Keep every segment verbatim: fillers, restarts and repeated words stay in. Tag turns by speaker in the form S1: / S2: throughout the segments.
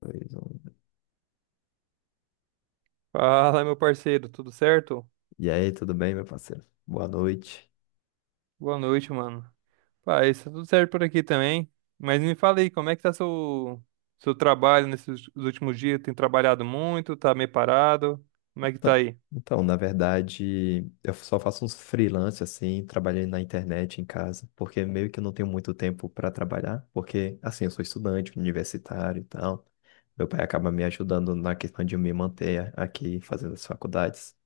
S1: Dois, um.
S2: Fala, meu parceiro, tudo certo?
S1: E aí, tudo bem, meu parceiro? Boa noite.
S2: Boa noite, mano. Pá, isso tá tudo certo por aqui também. Mas me fala aí, como é que tá seu, seu trabalho nesses últimos dias? Tem trabalhado muito? Tá meio parado? Como é que tá
S1: Tá.
S2: aí?
S1: Então, na verdade, eu só faço uns freelance assim, trabalhando na internet em casa, porque meio que eu não tenho muito tempo para trabalhar, porque assim, eu sou estudante, universitário e tal. Meu pai acaba me ajudando na questão de me manter aqui fazendo as faculdades.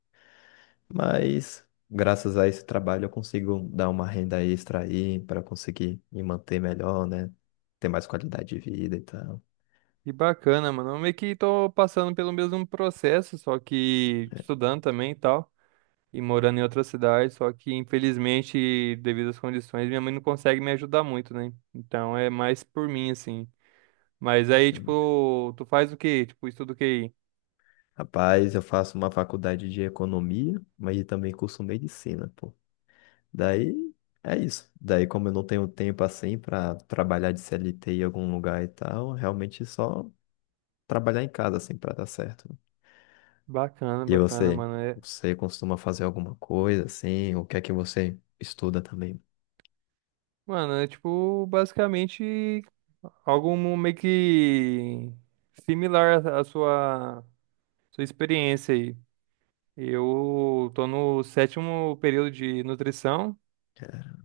S1: Mas graças a esse trabalho eu consigo dar uma renda extra aí para conseguir me manter melhor, né? Ter mais qualidade de vida e tal.
S2: Que bacana, mano. Eu meio que tô passando pelo mesmo processo, só que estudando também e tal, e morando em outra cidade, só que infelizmente, devido às condições, minha mãe não consegue me ajudar muito, né? Então é mais por mim, assim. Mas aí,
S1: Né?
S2: tipo, tu faz o quê? Tipo, estuda o quê?
S1: Rapaz, eu faço uma faculdade de economia, mas também curso medicina, pô. Daí é isso. Daí, como eu não tenho tempo assim para trabalhar de C L T em algum lugar e tal, realmente só trabalhar em casa assim para dar certo.
S2: Bacana,
S1: E
S2: bacana,
S1: você,
S2: mano. É,
S1: você costuma fazer alguma coisa assim? O que é que você estuda também?
S2: mano, é tipo, basicamente, algo meio que similar à à sua, sua experiência aí. Eu tô no sétimo período de nutrição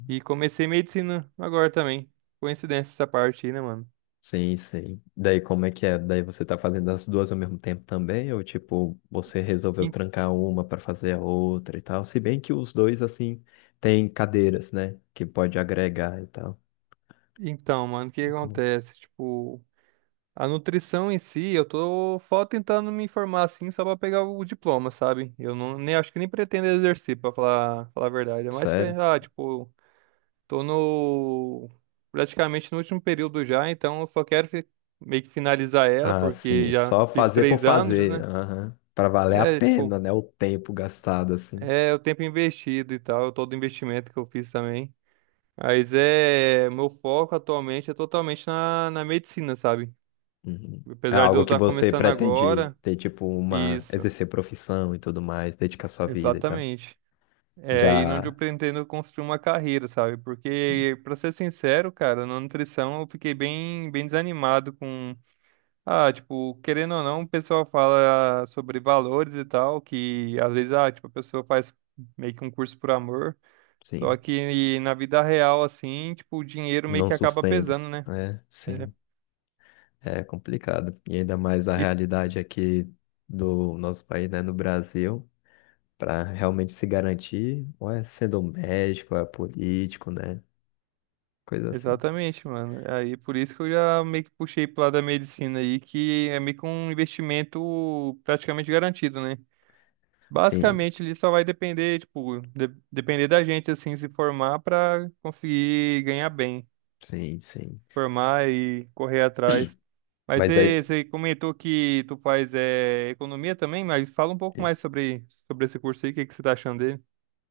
S2: e comecei medicina agora também. Coincidência essa parte aí, né, mano?
S1: Sim, sim. Daí como é que é? Daí você tá fazendo as duas ao mesmo tempo também? Ou tipo, você resolveu
S2: En-
S1: trancar uma para fazer a outra e tal? Se bem que os dois, assim, têm cadeiras, né? Que pode agregar e tal.
S2: Então, mano, o que que
S1: E como-
S2: acontece? Tipo, a nutrição em si, eu tô só tentando me informar assim, só pra pegar o diploma, sabe? Eu não, nem acho que nem pretendo exercer, pra falar, falar a verdade. É mais
S1: Sério?
S2: pra, ah, tipo, tô no praticamente no último período já, então eu só quero fi- meio que finalizar ela,
S1: Ah,
S2: porque
S1: sim.
S2: já
S1: Só
S2: fiz
S1: fazer por
S2: três anos,
S1: fazer.
S2: né?
S1: Aham. Para valer a
S2: É,
S1: pena,
S2: tipo,
S1: né? O tempo gastado, assim.
S2: é o tempo investido e tal, todo o investimento que eu fiz também. Mas é, meu foco atualmente é totalmente na, na medicina, sabe?
S1: Uhum. É
S2: Apesar de eu
S1: algo que
S2: estar
S1: você
S2: começando
S1: pretende
S2: agora,
S1: ter, tipo, uma...
S2: isso.
S1: Exercer profissão e tudo mais, dedicar sua vida e tal.
S2: Exatamente. É aí onde
S1: Já,
S2: eu pretendo construir uma carreira, sabe? Porque, pra ser sincero, cara, na nutrição eu fiquei bem, bem desanimado com. Ah, tipo, querendo ou não, o pessoal fala sobre valores e tal, que às vezes, ah, tipo, a pessoa faz meio que um curso por amor. Só
S1: sim,
S2: que na vida real, assim, tipo, o dinheiro meio
S1: não
S2: que acaba
S1: sustenta.
S2: pesando, né?
S1: Né,
S2: É.
S1: sim. É complicado. E ainda mais a
S2: Isso-
S1: realidade aqui do nosso país, né, no Brasil, para realmente se garantir, ou é sendo um médico, ou é político, né? Coisa assim.
S2: Exatamente, mano. Aí por isso que eu já meio que puxei pro lado da medicina aí, que é meio que um investimento praticamente garantido, né?
S1: Sim,
S2: Basicamente, ele só vai depender, tipo, de- depender da gente, assim, se formar para conseguir ganhar bem,
S1: sim, sim.
S2: formar e correr atrás. Mas
S1: Mas aí.
S2: você, você comentou que tu faz é economia também, mas fala um pouco
S1: Isso.
S2: mais sobre, sobre esse curso aí, o que, que você tá achando dele?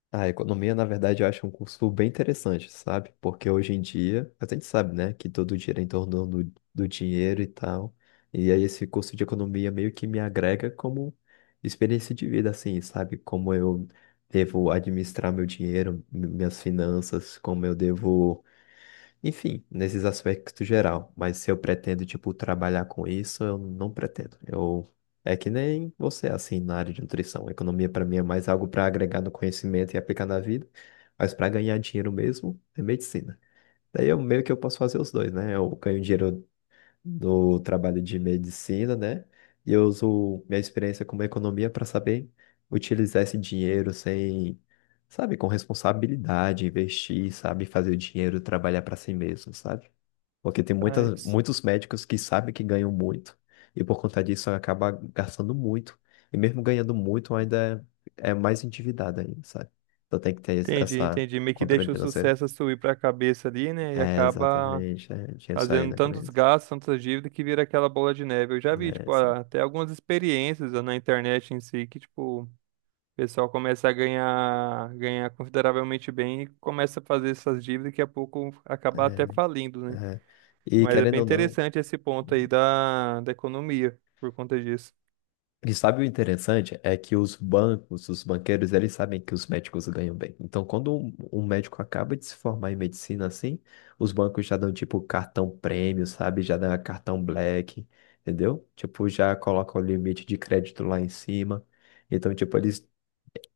S1: Ah, A economia, na verdade, eu acho um curso bem interessante, sabe? Porque hoje em dia, a gente sabe, né, que todo o é em torno do, do dinheiro e tal. E aí esse curso de economia meio que me agrega como experiência de vida, assim, sabe? Como eu devo administrar meu dinheiro, mi- minhas finanças, como eu devo enfim, nesses aspectos geral. Mas se eu pretendo, tipo, trabalhar com isso, eu não pretendo. Eu... É que nem você, assim, na área de nutrição. Economia, para mim, é mais algo para agregar no conhecimento e aplicar na vida. Mas para ganhar dinheiro mesmo, é medicina. Daí eu meio que eu posso fazer os dois, né? Eu ganho dinheiro no trabalho de medicina, né? E eu uso minha experiência como economia para saber utilizar esse dinheiro sem, sabe, com responsabilidade, investir, sabe, fazer o dinheiro trabalhar para si mesmo, sabe? Porque tem
S2: Tá,
S1: muitas,
S2: isso.
S1: muitos médicos que sabem que ganham muito e por conta disso acaba gastando muito. E mesmo ganhando muito, ainda é, é mais endividado ainda, sabe? Então tem que ter esse-
S2: Entendi,
S1: essa
S2: entendi. Meio que
S1: controle
S2: deixa o
S1: financeiro.
S2: sucesso subir para a cabeça ali, né? E
S1: É,
S2: acaba
S1: exatamente. É, tinha isso aí
S2: fazendo
S1: na
S2: tantos
S1: cabeça.
S2: gastos, tantas dívidas, que vira aquela bola de neve. Eu já
S1: Né,
S2: vi, tipo,
S1: assim,
S2: até algumas experiências na internet em si, que, tipo, o pessoal começa a ganhar, ganhar consideravelmente bem e começa a fazer essas dívidas e daqui a pouco
S1: é,
S2: acaba até
S1: sim.
S2: falindo, né?
S1: É. E
S2: Mas é
S1: querendo
S2: bem
S1: ou não,
S2: interessante esse ponto aí da, da economia por conta disso.
S1: e sabe o interessante é que os bancos, os banqueiros, eles sabem que os médicos ganham bem. Então, quando um, um médico acaba de se formar em medicina assim, os bancos já dão tipo cartão prêmio, sabe? Já dão cartão black, entendeu? Tipo, já colocam o limite de crédito lá em cima. Então, tipo, eles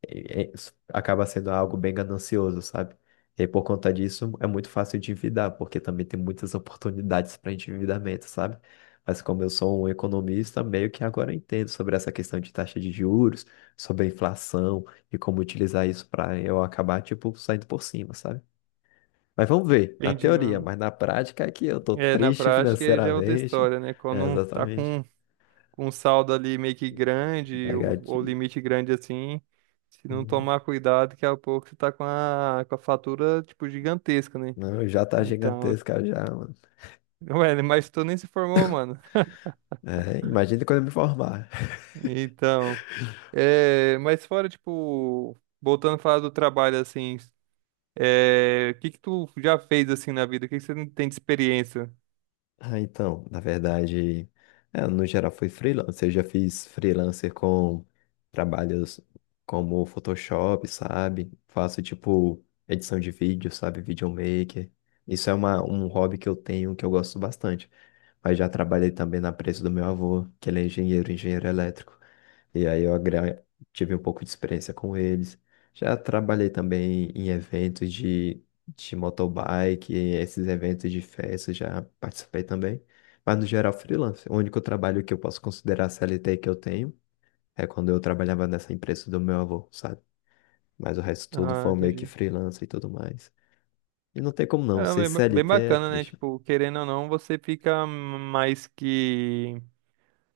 S1: é- acaba sendo algo bem ganancioso, sabe? E aí, por conta disso, é muito fácil de endividar, porque também tem muitas oportunidades para endividamento, sabe? Mas como eu sou um economista, meio que agora eu entendo sobre essa questão de taxa de juros, sobre a inflação e como utilizar isso para eu acabar, tipo, saindo por cima, sabe? Mas vamos ver, na
S2: Entendi,
S1: teoria,
S2: mano.
S1: mas na prática é que eu tô
S2: É, na
S1: triste
S2: prática já é outra
S1: financeiramente.
S2: história, né?
S1: É,
S2: Quando um tá
S1: exatamente.
S2: com, com um saldo ali meio que grande ou, ou
S1: Negativo.
S2: limite grande assim, se não
S1: Hum.
S2: tomar cuidado, daqui a pouco você tá com a, com a fatura, tipo, gigantesca, né?
S1: Não, já tá
S2: Então,
S1: gigantesca já, mano.
S2: ué, mas tu nem se formou, mano.
S1: É, imagina quando eu me formar.
S2: Então. É, mas fora, tipo, voltando a falar do trabalho, assim, é, o que que tu já fez, assim, na vida? O que que você não tem de experiência?
S1: Ah, então, na verdade, é, no geral foi freelancer. Eu já fiz freelancer com trabalhos como Photoshop, sabe? Faço tipo edição de vídeo, sabe? Videomaker. Isso é uma, um hobby que eu tenho, que eu gosto bastante. Mas já trabalhei também na empresa do meu avô, que ele é engenheiro, engenheiro elétrico. E aí eu agra- tive um pouco de experiência com eles. Já trabalhei também em eventos de de motobike, esses eventos de festa, já participei também. Mas no geral, freelance. O único trabalho que eu posso considerar C L T que eu tenho é quando eu trabalhava nessa empresa do meu avô, sabe? Mas o resto tudo
S2: Ah,
S1: foi meio que
S2: entendi.
S1: freelance e tudo mais. E não tem como não,
S2: Caramba,
S1: ser
S2: bem, ba- bem
S1: C L T é
S2: bacana, né?
S1: triste.
S2: Tipo, querendo ou não, você fica mais que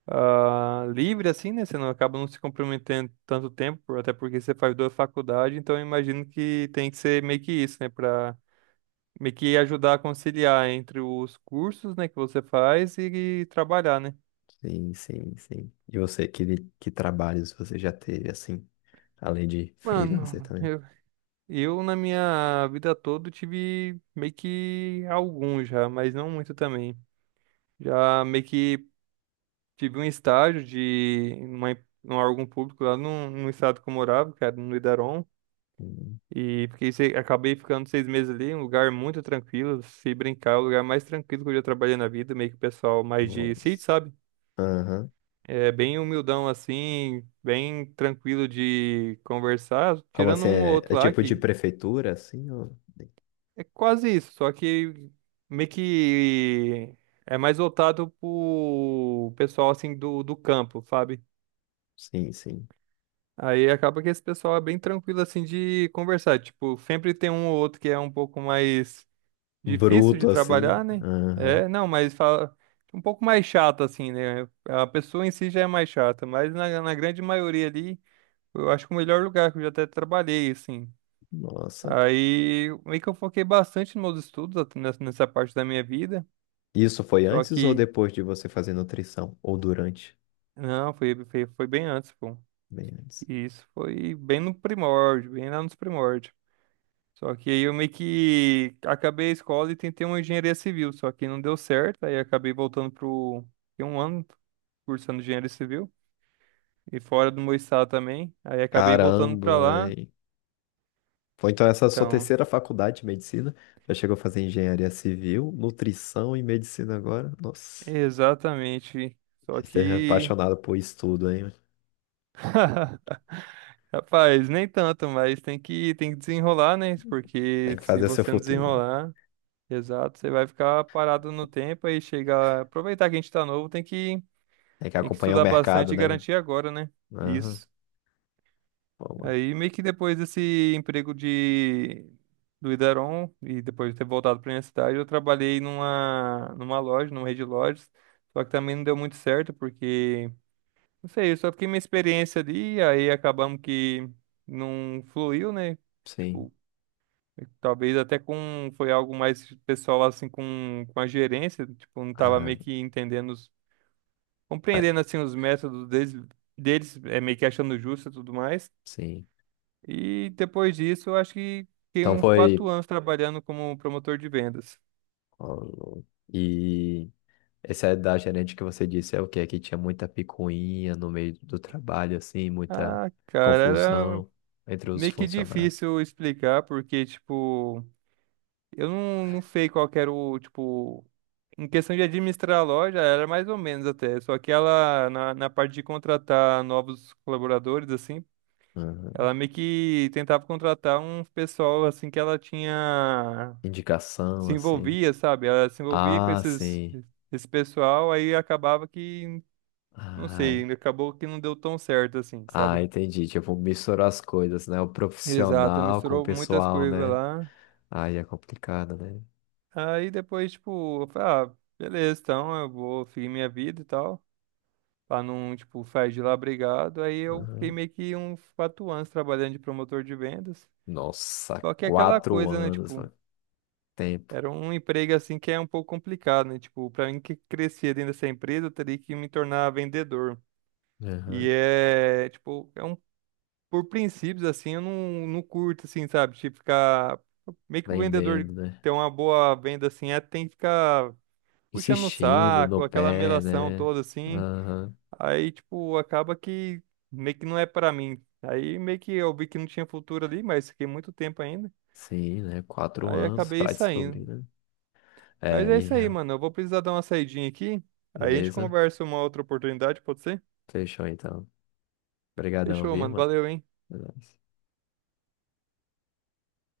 S2: ah, livre, assim, né? Você não acaba não se comprometendo tanto tempo, até porque você faz duas faculdades, então eu imagino que tem que ser meio que isso, né? Pra meio que ajudar a conciliar entre os cursos, né, que você faz e trabalhar, né?
S1: Sim, sim, sim. E você, que, que trabalhos você já teve, assim, além de freelancer
S2: Mano,
S1: também?
S2: eu, na minha vida toda, tive meio que alguns já, mas não muito também. Já meio que tive um estágio de uma, em um órgão público lá no, no estado que eu morava, que era no Idaron.
S1: Hum.
S2: E fiquei, se- acabei ficando seis meses ali, um lugar muito tranquilo. Se brincar, é o lugar mais tranquilo que eu já trabalhei na vida, meio que o pessoal mais de
S1: Nossa.
S2: sítio, sabe?
S1: Aham.
S2: É bem humildão assim, bem tranquilo de conversar,
S1: Como
S2: tirando
S1: assim?
S2: um ou
S1: É, é
S2: outro lá
S1: tipo de
S2: que.
S1: prefeitura, assim? Ou...
S2: É quase isso, só que meio que é mais voltado pro pessoal assim do, do campo, sabe?
S1: Sim, sim.
S2: Aí acaba que esse pessoal é bem tranquilo assim de conversar. Tipo, sempre tem um ou outro que é um pouco mais difícil de
S1: Bruto assim.
S2: trabalhar, né?
S1: Aham.
S2: É, não, mas fala um pouco mais chato assim, né? A pessoa em si já é mais chata, mas na, na grande maioria ali, eu acho que o melhor lugar que eu já até trabalhei, assim.
S1: Nossa.
S2: Aí meio que eu foquei bastante nos meus estudos at- nessa nessa parte da minha vida.
S1: Isso foi
S2: Só
S1: antes ou
S2: que,
S1: depois de você fazer nutrição? Ou durante?
S2: não, foi, foi, foi bem antes, pô.
S1: Bem antes.
S2: E isso foi bem no primórdio, bem lá nos primórdios. Só que aí eu meio que acabei a escola e tentei uma engenharia civil, só que não deu certo, aí acabei voltando pro. Fiquei um ano cursando engenharia civil, e fora do meu estado também, aí acabei voltando
S1: Caramba,
S2: pra lá.
S1: véi. Foi então essa sua
S2: Então,
S1: terceira faculdade de medicina? Já chegou a fazer engenharia civil, nutrição e medicina agora? Nossa.
S2: exatamente. Só
S1: Você é
S2: que.
S1: apaixonado por estudo, hein?
S2: Rapaz, nem tanto, mas tem que, tem que desenrolar, né?
S1: Tem
S2: Porque
S1: que
S2: se
S1: fazer seu
S2: você não
S1: futuro, né?
S2: desenrolar. Exato, você vai ficar parado no tempo aí chegar. Aproveitar que a gente tá novo, tem que,
S1: Tem que
S2: tem que
S1: acompanhar o
S2: estudar bastante
S1: mercado,
S2: e
S1: né? Mano?
S2: garantir agora, né?
S1: Aham.
S2: Isso.
S1: Bom, mano.
S2: Aí meio que depois desse emprego de do Idaron e depois de ter voltado para minha cidade, eu trabalhei numa numa loja, numa rede de lojas, só que também não deu muito certo porque não sei, eu só fiquei minha experiência ali, aí acabamos que não fluiu, né?
S1: Sim.
S2: Tipo, talvez até com foi algo mais pessoal assim com, com a gerência, tipo, não tava
S1: Ah,
S2: meio que entendendo, os-
S1: ah,
S2: compreendendo assim os métodos deles, deles, é meio que achando justo e tudo mais.
S1: sim.
S2: E depois disso, eu acho que fiquei
S1: Então
S2: uns quatro
S1: foi.
S2: anos trabalhando como promotor de vendas.
S1: Ó, e esse é da gerente que você disse, é o quê? Que tinha muita picuinha no meio do trabalho, assim, muita
S2: Ah, cara, era
S1: confusão entre os
S2: meio que
S1: funcionários.
S2: difícil explicar porque tipo eu não, não sei qual que era o, tipo, em questão de administrar a loja, era mais ou menos até. Só que ela, na, na parte de contratar novos colaboradores, assim,
S1: Aham.
S2: ela meio que tentava contratar um pessoal, assim, que ela tinha,
S1: Indicação,
S2: se
S1: assim.
S2: envolvia, sabe? Ela se envolvia com
S1: Ah,
S2: esses,
S1: sim.
S2: esse pessoal, aí acabava que, não
S1: Ah,
S2: sei,
S1: é.
S2: acabou que não deu tão certo, assim,
S1: Ah,
S2: sabe?
S1: entendi. Tipo, misturar as coisas, né? O
S2: Exato,
S1: profissional com o
S2: misturou muitas
S1: pessoal,
S2: coisas
S1: né?
S2: lá.
S1: Aí é complicado, né?
S2: Aí depois, tipo, eu falei, ah, beleza, então eu vou seguir minha vida e tal. Pra não, tipo, sair de lá brigado. Aí eu fiquei
S1: Aham.
S2: meio que uns quatro anos trabalhando de promotor de vendas.
S1: Nossa,
S2: Só que é aquela
S1: quatro
S2: coisa, né,
S1: anos,
S2: tipo,
S1: mano. Tempo.
S2: era um emprego assim que é um pouco complicado, né? Tipo, pra mim que crescer dentro dessa empresa, eu teria que me tornar vendedor. E
S1: Aham.
S2: é, tipo, é um por princípios assim, eu não, não curto assim, sabe? Tipo, ficar meio que o vendedor
S1: Vendendo, né?
S2: ter uma boa venda assim, é tem que ficar puxando o
S1: Insistindo no
S2: saco, aquela
S1: pé,
S2: melação
S1: né?
S2: toda assim.
S1: Aham.
S2: Aí, tipo, acaba que meio que não é pra mim. Aí meio que eu vi que não tinha futuro ali, mas fiquei muito tempo ainda.
S1: Sim, né? Quatro
S2: Aí
S1: anos
S2: acabei
S1: pra
S2: saindo.
S1: descobrir, né? É,
S2: Mas é
S1: e aí,
S2: isso aí, mano. Eu vou precisar dar uma saidinha aqui. Aí a gente
S1: beleza?
S2: conversa uma outra oportunidade, pode ser?
S1: Fechou então. Obrigadão,
S2: Fechou,
S1: viu,
S2: mano.
S1: mano?
S2: Valeu, hein?
S1: É nóis.